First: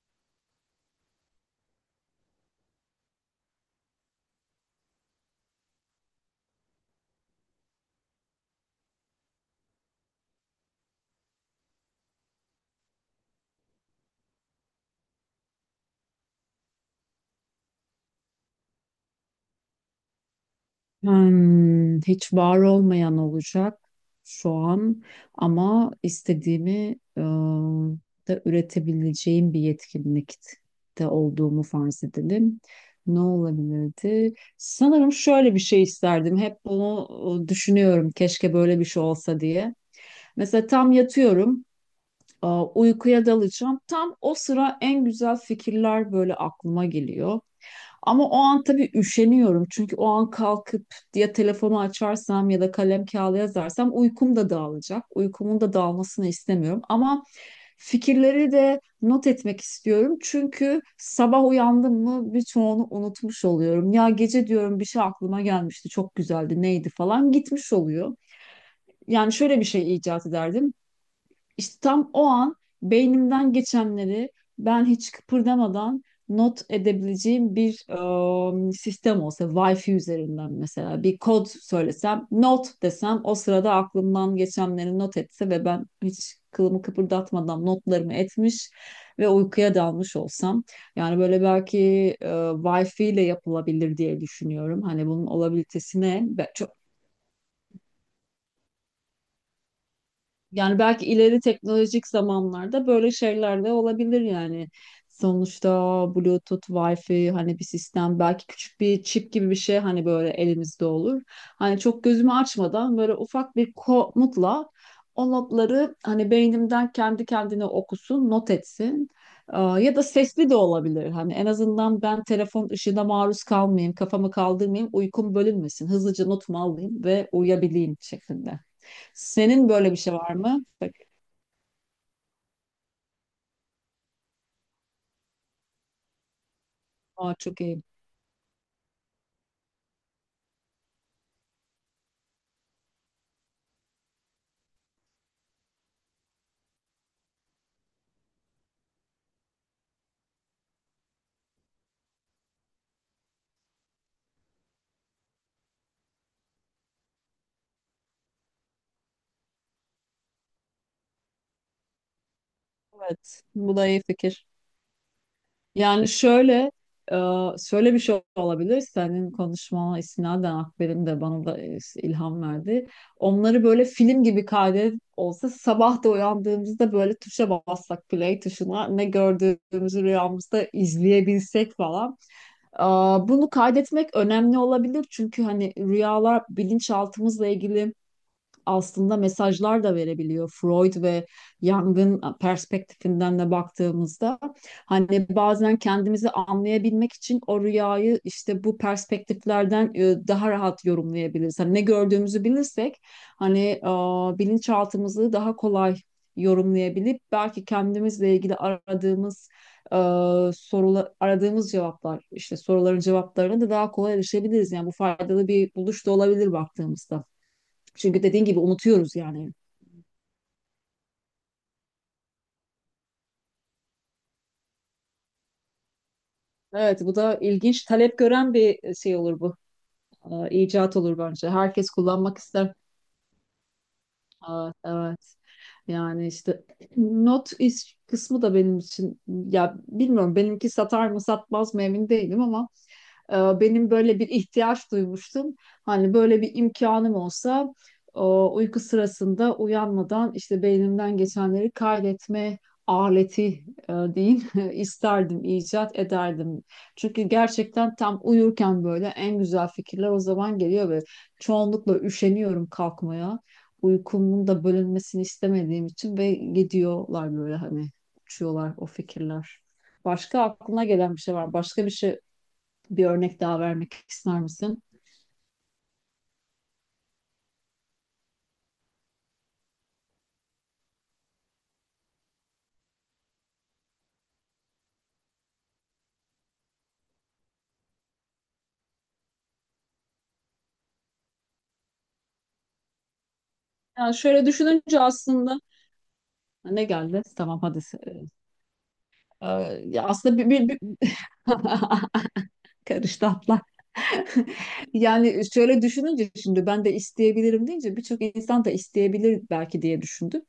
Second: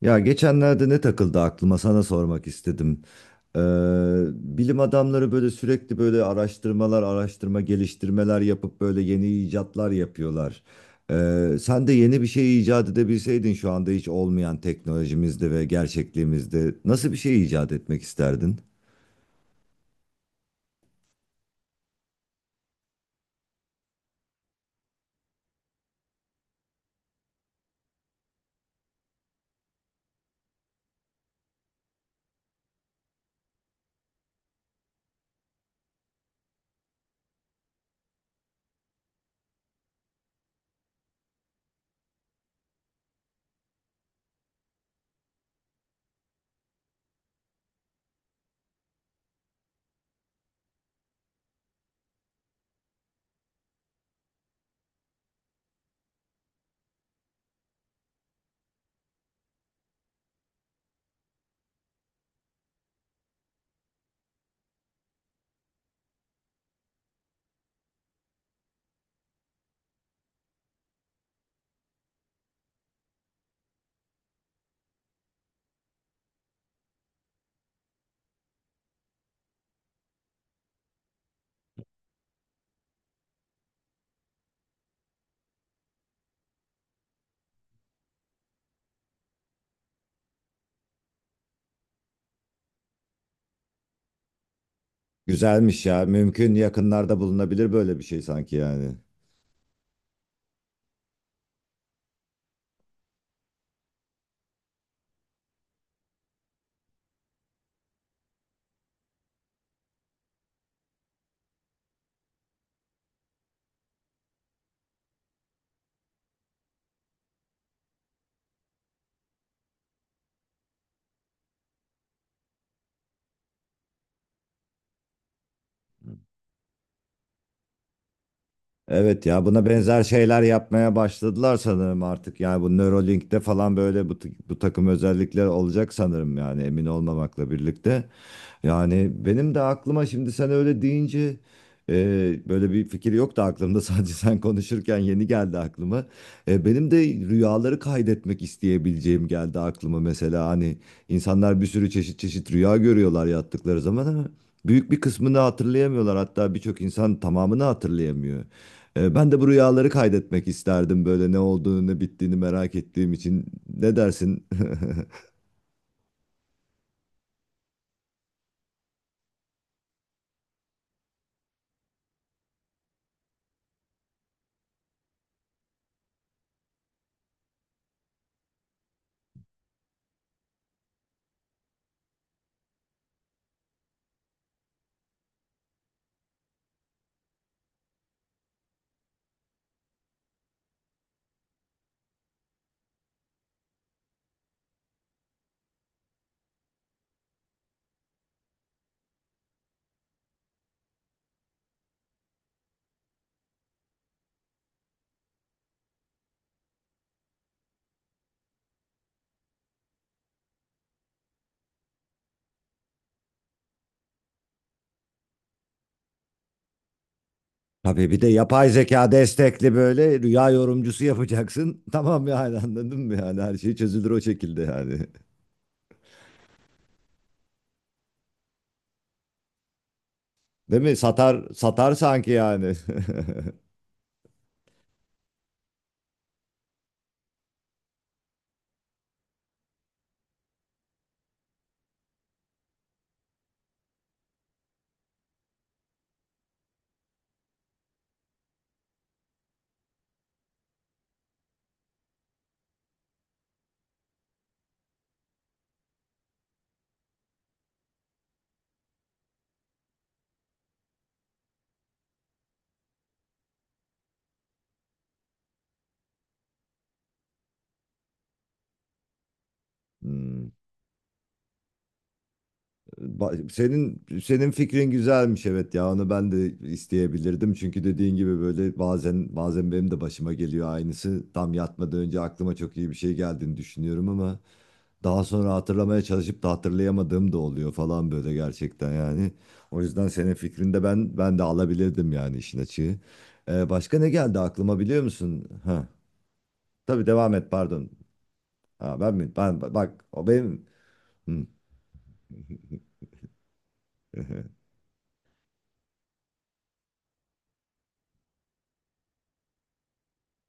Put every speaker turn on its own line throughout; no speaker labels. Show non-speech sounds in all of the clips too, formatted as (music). Ya geçenlerde ne takıldı aklıma sana sormak istedim. Ee, Bilim adamları böyle sürekli böyle araştırmalar, araştırma geliştirmeler yapıp böyle yeni icatlar yapıyorlar. Sen de yeni bir şey icat edebilseydin şu anda hiç olmayan teknolojimizde ve gerçekliğimizde nasıl bir şey icat etmek isterdin?
Hiç var olmayan olacak şu an, ama istediğimi e, da üretebileceğim bir yetkinlikte olduğumu farz edelim. Ne olabilirdi? Sanırım şöyle bir şey isterdim. Hep bunu düşünüyorum. Keşke böyle bir şey olsa diye. Mesela tam yatıyorum, uykuya dalacağım. Tam o sıra en güzel fikirler böyle aklıma geliyor. Ama o an tabii üşeniyorum. Çünkü o an kalkıp ya telefonu açarsam ya da kalem kağıda yazarsam uykum da dağılacak. Uykumun da dağılmasını istemiyorum. Ama fikirleri de not etmek istiyorum. Çünkü sabah uyandım mı birçoğunu unutmuş oluyorum. Ya gece diyorum bir şey aklıma gelmişti, çok güzeldi, neydi falan gitmiş oluyor. Yani şöyle bir şey icat ederdim. İşte tam o an beynimden geçenleri ben hiç kıpırdamadan not edebileceğim bir sistem olsa, Wi-Fi üzerinden mesela bir kod söylesem, not desem o sırada aklımdan geçenleri not etse ve ben hiç kılımı kıpırdatmadan notlarımı etmiş ve uykuya dalmış olsam. Yani böyle belki Wi-Fi ile yapılabilir diye düşünüyorum. Hani bunun
Güzelmiş
olabilitesi
ya.
ne?
Mümkün yakınlarda bulunabilir böyle bir şey sanki yani.
Yani belki ileri teknolojik zamanlarda böyle şeyler de olabilir yani. Sonuçta Bluetooth, Wi-Fi hani bir sistem belki küçük bir çip gibi bir şey hani böyle elimizde olur. Hani çok gözümü açmadan böyle ufak bir komutla o notları hani beynimden kendi kendine okusun, not etsin. Aa, ya da sesli de olabilir. Hani en azından ben telefon ışığına maruz kalmayayım, kafamı kaldırmayayım, uykum bölünmesin. Hızlıca notumu alayım ve uyuyabileyim şeklinde.
Evet ya, buna
Senin böyle bir
benzer
şey var
şeyler
mı? Bak,
yapmaya başladılar sanırım artık. Yani bu Neuralink'te falan böyle bu takım özellikler olacak sanırım yani, emin
aa,
olmamakla
çok iyi.
birlikte. Yani benim de aklıma şimdi sen öyle deyince böyle bir fikir yoktu aklımda (laughs) sadece sen konuşurken yeni geldi aklıma. Benim de rüyaları kaydetmek isteyebileceğim geldi aklıma, mesela hani insanlar bir sürü çeşit çeşit rüya görüyorlar yattıkları zaman ama büyük bir kısmını hatırlayamıyorlar, hatta birçok insan tamamını hatırlayamıyor. Ben de bu rüyaları kaydetmek isterdim, böyle ne olduğunu ne bittiğini merak ettiğim
Evet,
için.
bu da
Ne
iyi
dersin?
fikir.
(laughs)
Yani şöyle, e, şöyle bir şey olabilir. Senin konuşmana istinaden Akber'in de bana da ilham verdi. Onları böyle film gibi kaydet olsa sabah da uyandığımızda böyle tuşa bassak play tuşuna ne gördüğümüzü rüyamızda izleyebilsek falan. Aa, bunu kaydetmek önemli olabilir çünkü hani rüyalar bilinçaltımızla ilgili aslında mesajlar da verebiliyor. Freud ve Jung'ın perspektifinden de baktığımızda hani bazen kendimizi anlayabilmek için o rüyayı işte bu perspektiflerden daha rahat yorumlayabiliriz. Hani ne gördüğümüzü bilirsek hani bilinçaltımızı daha kolay yorumlayabilip belki kendimizle ilgili aradığımız e, sorular aradığımız cevaplar işte soruların cevaplarına da daha kolay erişebiliriz. Yani bu faydalı bir buluş da olabilir baktığımızda.
Tabii bir
Çünkü
de
dediğin gibi
yapay zeka
unutuyoruz yani.
destekli böyle rüya yorumcusu yapacaksın. (laughs) Tamam, yani anladın mı, yani her şey çözülür o şekilde yani.
Evet, bu da ilginç. Talep gören bir şey olur bu.
Değil mi?
İcat olur
Satar
bence. Herkes
satar sanki
kullanmak ister.
yani. (laughs)
Evet, evet. Yani işte not is kısmı da benim için ya bilmiyorum benimki satar mı satmaz mı emin değilim ama benim böyle bir ihtiyaç duymuştum. Hani böyle bir imkanım olsa o uyku sırasında uyanmadan işte beynimden geçenleri kaydetme aleti diyeyim (laughs) isterdim, icat ederdim. Çünkü gerçekten tam uyurken böyle en güzel fikirler o zaman geliyor ve çoğunlukla üşeniyorum kalkmaya. Uykumun da bölünmesini istemediğim için ve gidiyorlar böyle hani uçuyorlar o fikirler. Başka
Hmm.
aklına gelen bir şey var. Başka bir şey Bir örnek daha vermek
Senin
ister
senin
misin?
fikrin güzelmiş, evet ya, onu ben de isteyebilirdim çünkü dediğin gibi böyle bazen benim de başıma geliyor aynısı, tam yatmadan önce aklıma çok iyi bir şey geldiğini düşünüyorum ama daha sonra hatırlamaya çalışıp da hatırlayamadığım da oluyor falan, böyle gerçekten yani. O yüzden senin fikrinde ben de alabilirdim yani, işin açığı. Başka ne
Yani
geldi
şöyle
aklıma,
düşününce
biliyor musun?
aslında
Ha,
ne
tabii,
geldi?
devam et,
Tamam hadi.
pardon.
Ee,
Ha, ben mi?
e,
Ben
ya
bak, o
aslında bir,
benim.
bir, bir...
Hı.
(laughs) karıştı atlar.
(laughs)
(laughs) Yani şöyle düşününce şimdi ben de isteyebilirim deyince birçok insan da isteyebilir belki diye düşündüm.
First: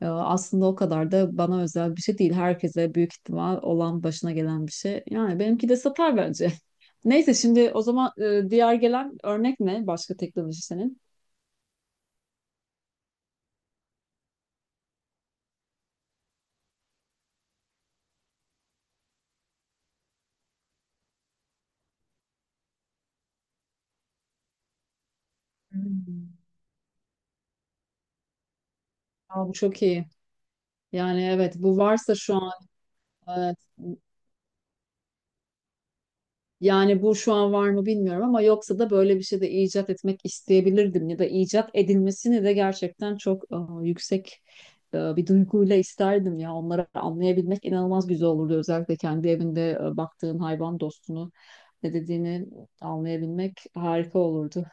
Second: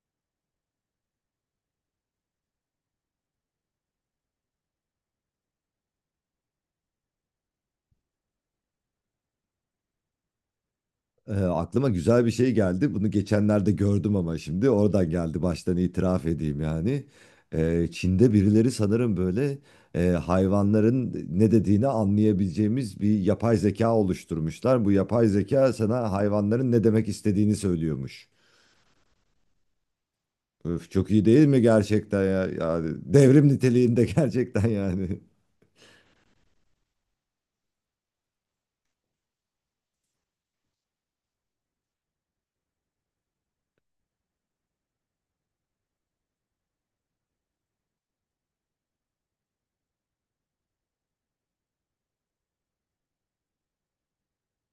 Aslında o kadar da bana özel bir şey değil. Herkese büyük ihtimal olan başına gelen bir şey. Yani benimki de satar bence. (laughs) Neyse şimdi o zaman diğer gelen örnek ne? Başka teknoloji senin.
Aklıma güzel bir şey geldi. Bunu geçenlerde gördüm ama şimdi oradan geldi. Baştan itiraf edeyim yani. Çin'de birileri sanırım böyle hayvanların ne dediğini anlayabileceğimiz bir yapay zeka oluşturmuşlar. Bu yapay zeka sana
Hmm.
hayvanların ne demek istediğini söylüyormuş.
Aa, bu çok iyi.
Öf, çok
Yani
iyi değil
evet
mi
bu varsa
gerçekten
şu
ya?
an,
Yani devrim
evet,
niteliğinde (laughs) gerçekten yani.
yani bu şu an var mı bilmiyorum ama yoksa da böyle bir şey de icat etmek isteyebilirdim ya da icat edilmesini de gerçekten çok yüksek bir duyguyla isterdim ya, onları anlayabilmek inanılmaz güzel olurdu, özellikle kendi evinde baktığın hayvan dostunu ne dediğini anlayabilmek harika olurdu.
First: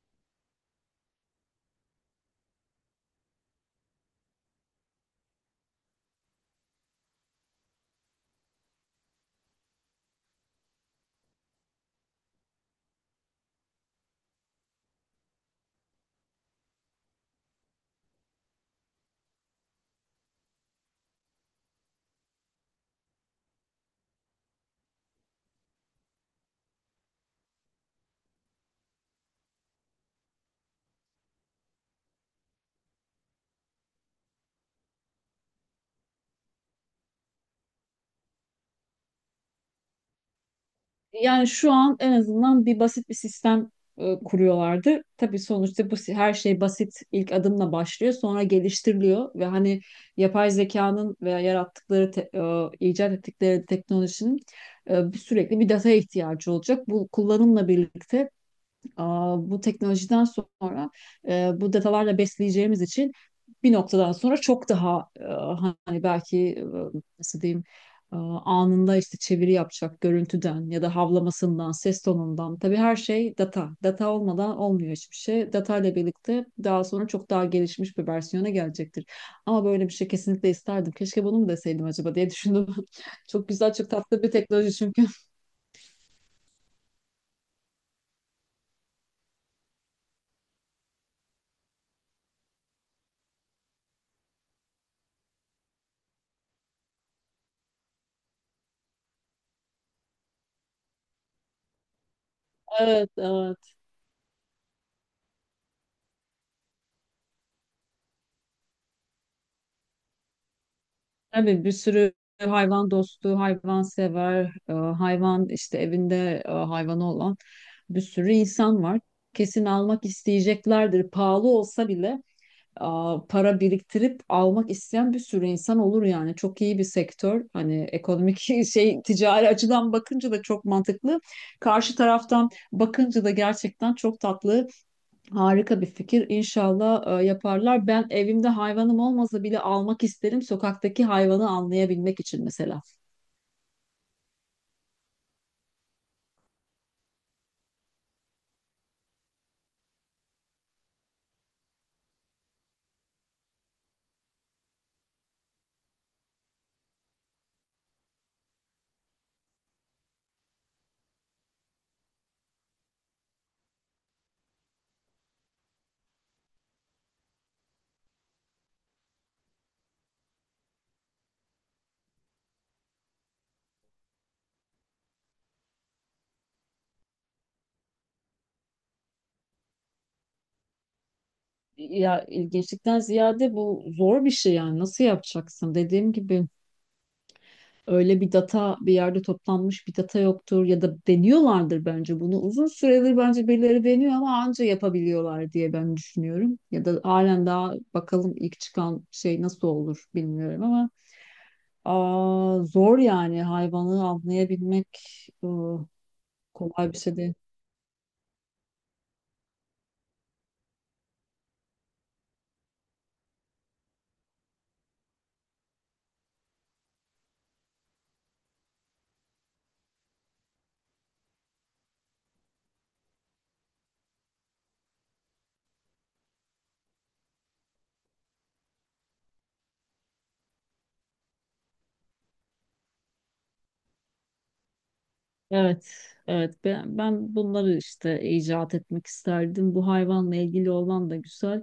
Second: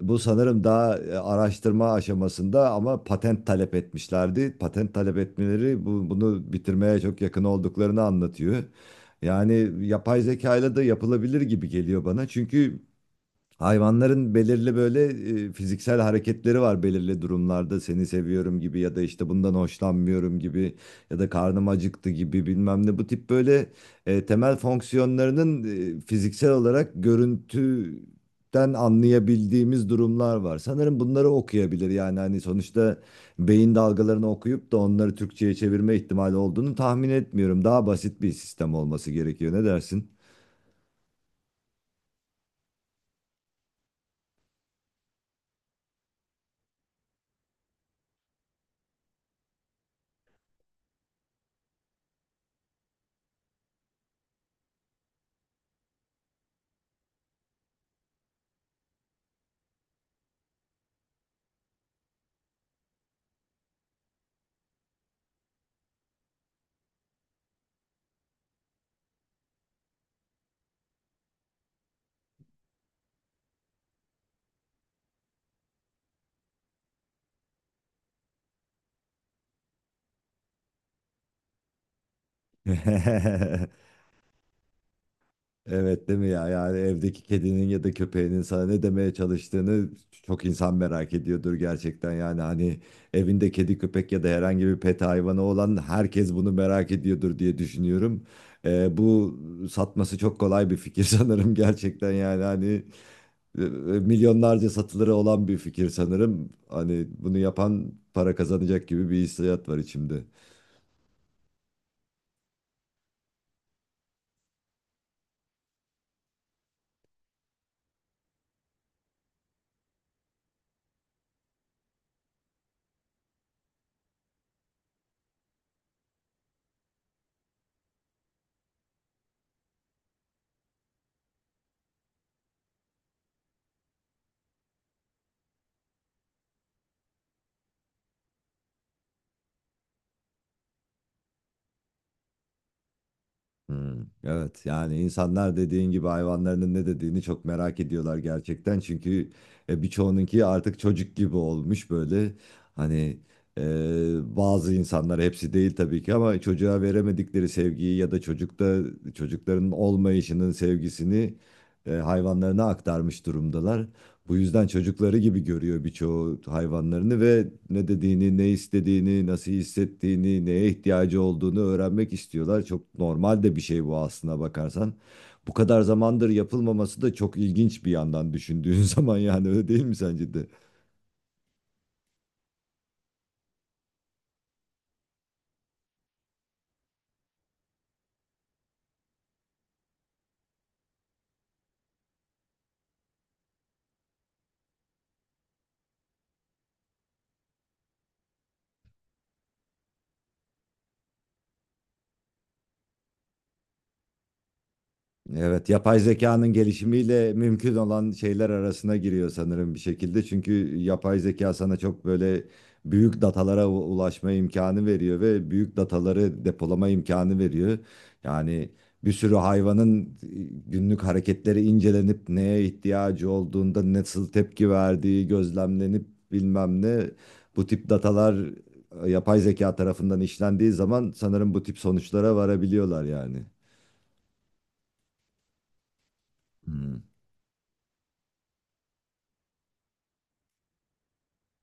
Bu sanırım daha araştırma aşamasında ama patent talep etmişlerdi. Patent talep etmeleri bunu bitirmeye çok yakın olduklarını anlatıyor. Yani yapay zeka ile de yapılabilir gibi geliyor bana. Çünkü hayvanların belirli böyle fiziksel hareketleri var belirli durumlarda, seni seviyorum gibi, ya da işte bundan hoşlanmıyorum gibi, ya da karnım acıktı gibi, bilmem ne, bu tip böyle temel fonksiyonlarının fiziksel olarak görüntüden anlayabildiğimiz durumlar var. Sanırım bunları okuyabilir, yani hani sonuçta beyin dalgalarını okuyup da onları Türkçe'ye çevirme ihtimali olduğunu tahmin etmiyorum. Daha basit bir sistem olması gerekiyor, ne dersin?
Yani şu an en azından bir basit bir sistem kuruyorlardı. Tabii sonuçta her şey basit ilk adımla başlıyor, sonra geliştiriliyor ve hani yapay zekanın veya icat ettikleri teknolojinin sürekli bir data ihtiyacı olacak. Bu kullanımla birlikte, aa, bu teknolojiden sonra bu datalarla besleyeceğimiz için bir noktadan sonra çok daha hani belki nasıl diyeyim anında işte çeviri yapacak görüntüden ya da havlamasından, ses tonundan. Tabii her şey data. Data olmadan olmuyor hiçbir şey. Data ile birlikte daha sonra çok daha gelişmiş bir versiyona gelecektir. Ama böyle bir şey kesinlikle isterdim. Keşke bunu mu deseydim acaba diye düşündüm. (laughs) Çok güzel,
(laughs)
çok tatlı bir teknoloji çünkü. (laughs)
Evet değil mi ya? Yani evdeki kedinin ya da köpeğinin sana ne demeye çalıştığını çok insan merak ediyordur gerçekten. Yani hani evinde kedi köpek ya da herhangi bir pet hayvanı olan herkes bunu merak ediyordur diye düşünüyorum. Bu satması çok kolay bir fikir (laughs) sanırım gerçekten, yani hani
Evet,
e, e,
evet.
milyonlarca satılırı olan bir fikir sanırım. Hani bunu yapan para kazanacak gibi bir hissiyat var içimde.
Tabii bir sürü hayvan dostu, hayvan sever, hayvan işte evinde hayvanı olan bir sürü insan var. Kesin almak isteyeceklerdir. Pahalı olsa bile e, para biriktirip almak isteyen bir sürü insan olur yani. Çok iyi bir sektör. Hani ekonomik (laughs) şey, ticari açıdan bakınca da çok mantıklı. Karşı taraftan bakınca da gerçekten çok tatlı. Harika bir fikir. İnşallah yaparlar. Ben evimde hayvanım olmasa bile almak isterim. Sokaktaki hayvanı anlayabilmek için mesela.
Hmm, evet yani insanlar dediğin gibi hayvanlarının ne dediğini çok merak ediyorlar gerçekten. Çünkü birçoğununki artık çocuk gibi olmuş böyle. Hani e, bazı insanlar, hepsi değil tabii ki, ama çocuğa veremedikleri sevgiyi ya da çocukların olmayışının sevgisini hayvanlarına aktarmış durumdalar. Bu yüzden çocukları gibi görüyor birçoğu hayvanlarını ve ne dediğini, ne istediğini, nasıl hissettiğini, neye ihtiyacı olduğunu öğrenmek istiyorlar. Çok normal de bir şey bu, aslına bakarsan. Bu kadar zamandır yapılmaması da çok ilginç bir yandan, düşündüğün (laughs) zaman yani, öyle değil mi sence de?
Ya ilginçlikten ziyade bu zor bir şey yani. Nasıl yapacaksın? Dediğim gibi öyle bir data, bir yerde toplanmış bir data yoktur ya da deniyorlardır bence bunu. Uzun süredir bence birileri deniyor ama anca yapabiliyorlar diye ben düşünüyorum. Ya da halen daha bakalım, ilk çıkan şey nasıl olur bilmiyorum ama, zor yani, hayvanı avlayabilmek
Evet,
ıı,
yapay zekanın
kolay bir şey
gelişimiyle
değil.
mümkün olan şeyler arasına giriyor sanırım bir şekilde. Çünkü yapay zeka sana çok böyle büyük datalara ulaşma imkanı veriyor ve büyük dataları depolama imkanı veriyor. Yani bir sürü hayvanın günlük hareketleri incelenip neye ihtiyacı olduğunda nasıl tepki verdiği gözlemlenip, bilmem ne, bu tip datalar yapay zeka tarafından işlendiği zaman sanırım bu tip sonuçlara varabiliyorlar yani.
Evet, evet. Ben,
Hmm.
ben bunları işte icat etmek isterdim. Bu hayvanla ilgili olan da güzel.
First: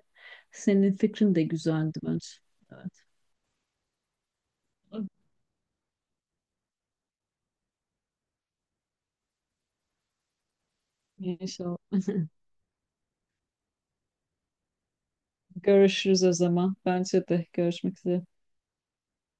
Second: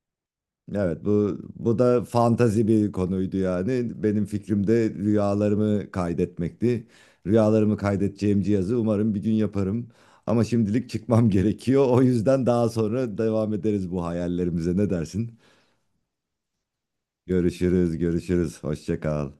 Senin
Evet,
fikrin
bu
de
bu
güzeldi
da
bence.
fantazi bir
Evet.
konuydu yani. Benim fikrim de rüyalarımı kaydetmekti. Rüyalarımı kaydedeceğim cihazı umarım bir gün yaparım. Ama şimdilik çıkmam (laughs)
İnşallah.
gerekiyor. O yüzden daha sonra devam ederiz bu hayallerimize. Ne dersin?
Görüşürüz o zaman. Bence de
Görüşürüz,
görüşmek üzere.
görüşürüz. Hoşça kal.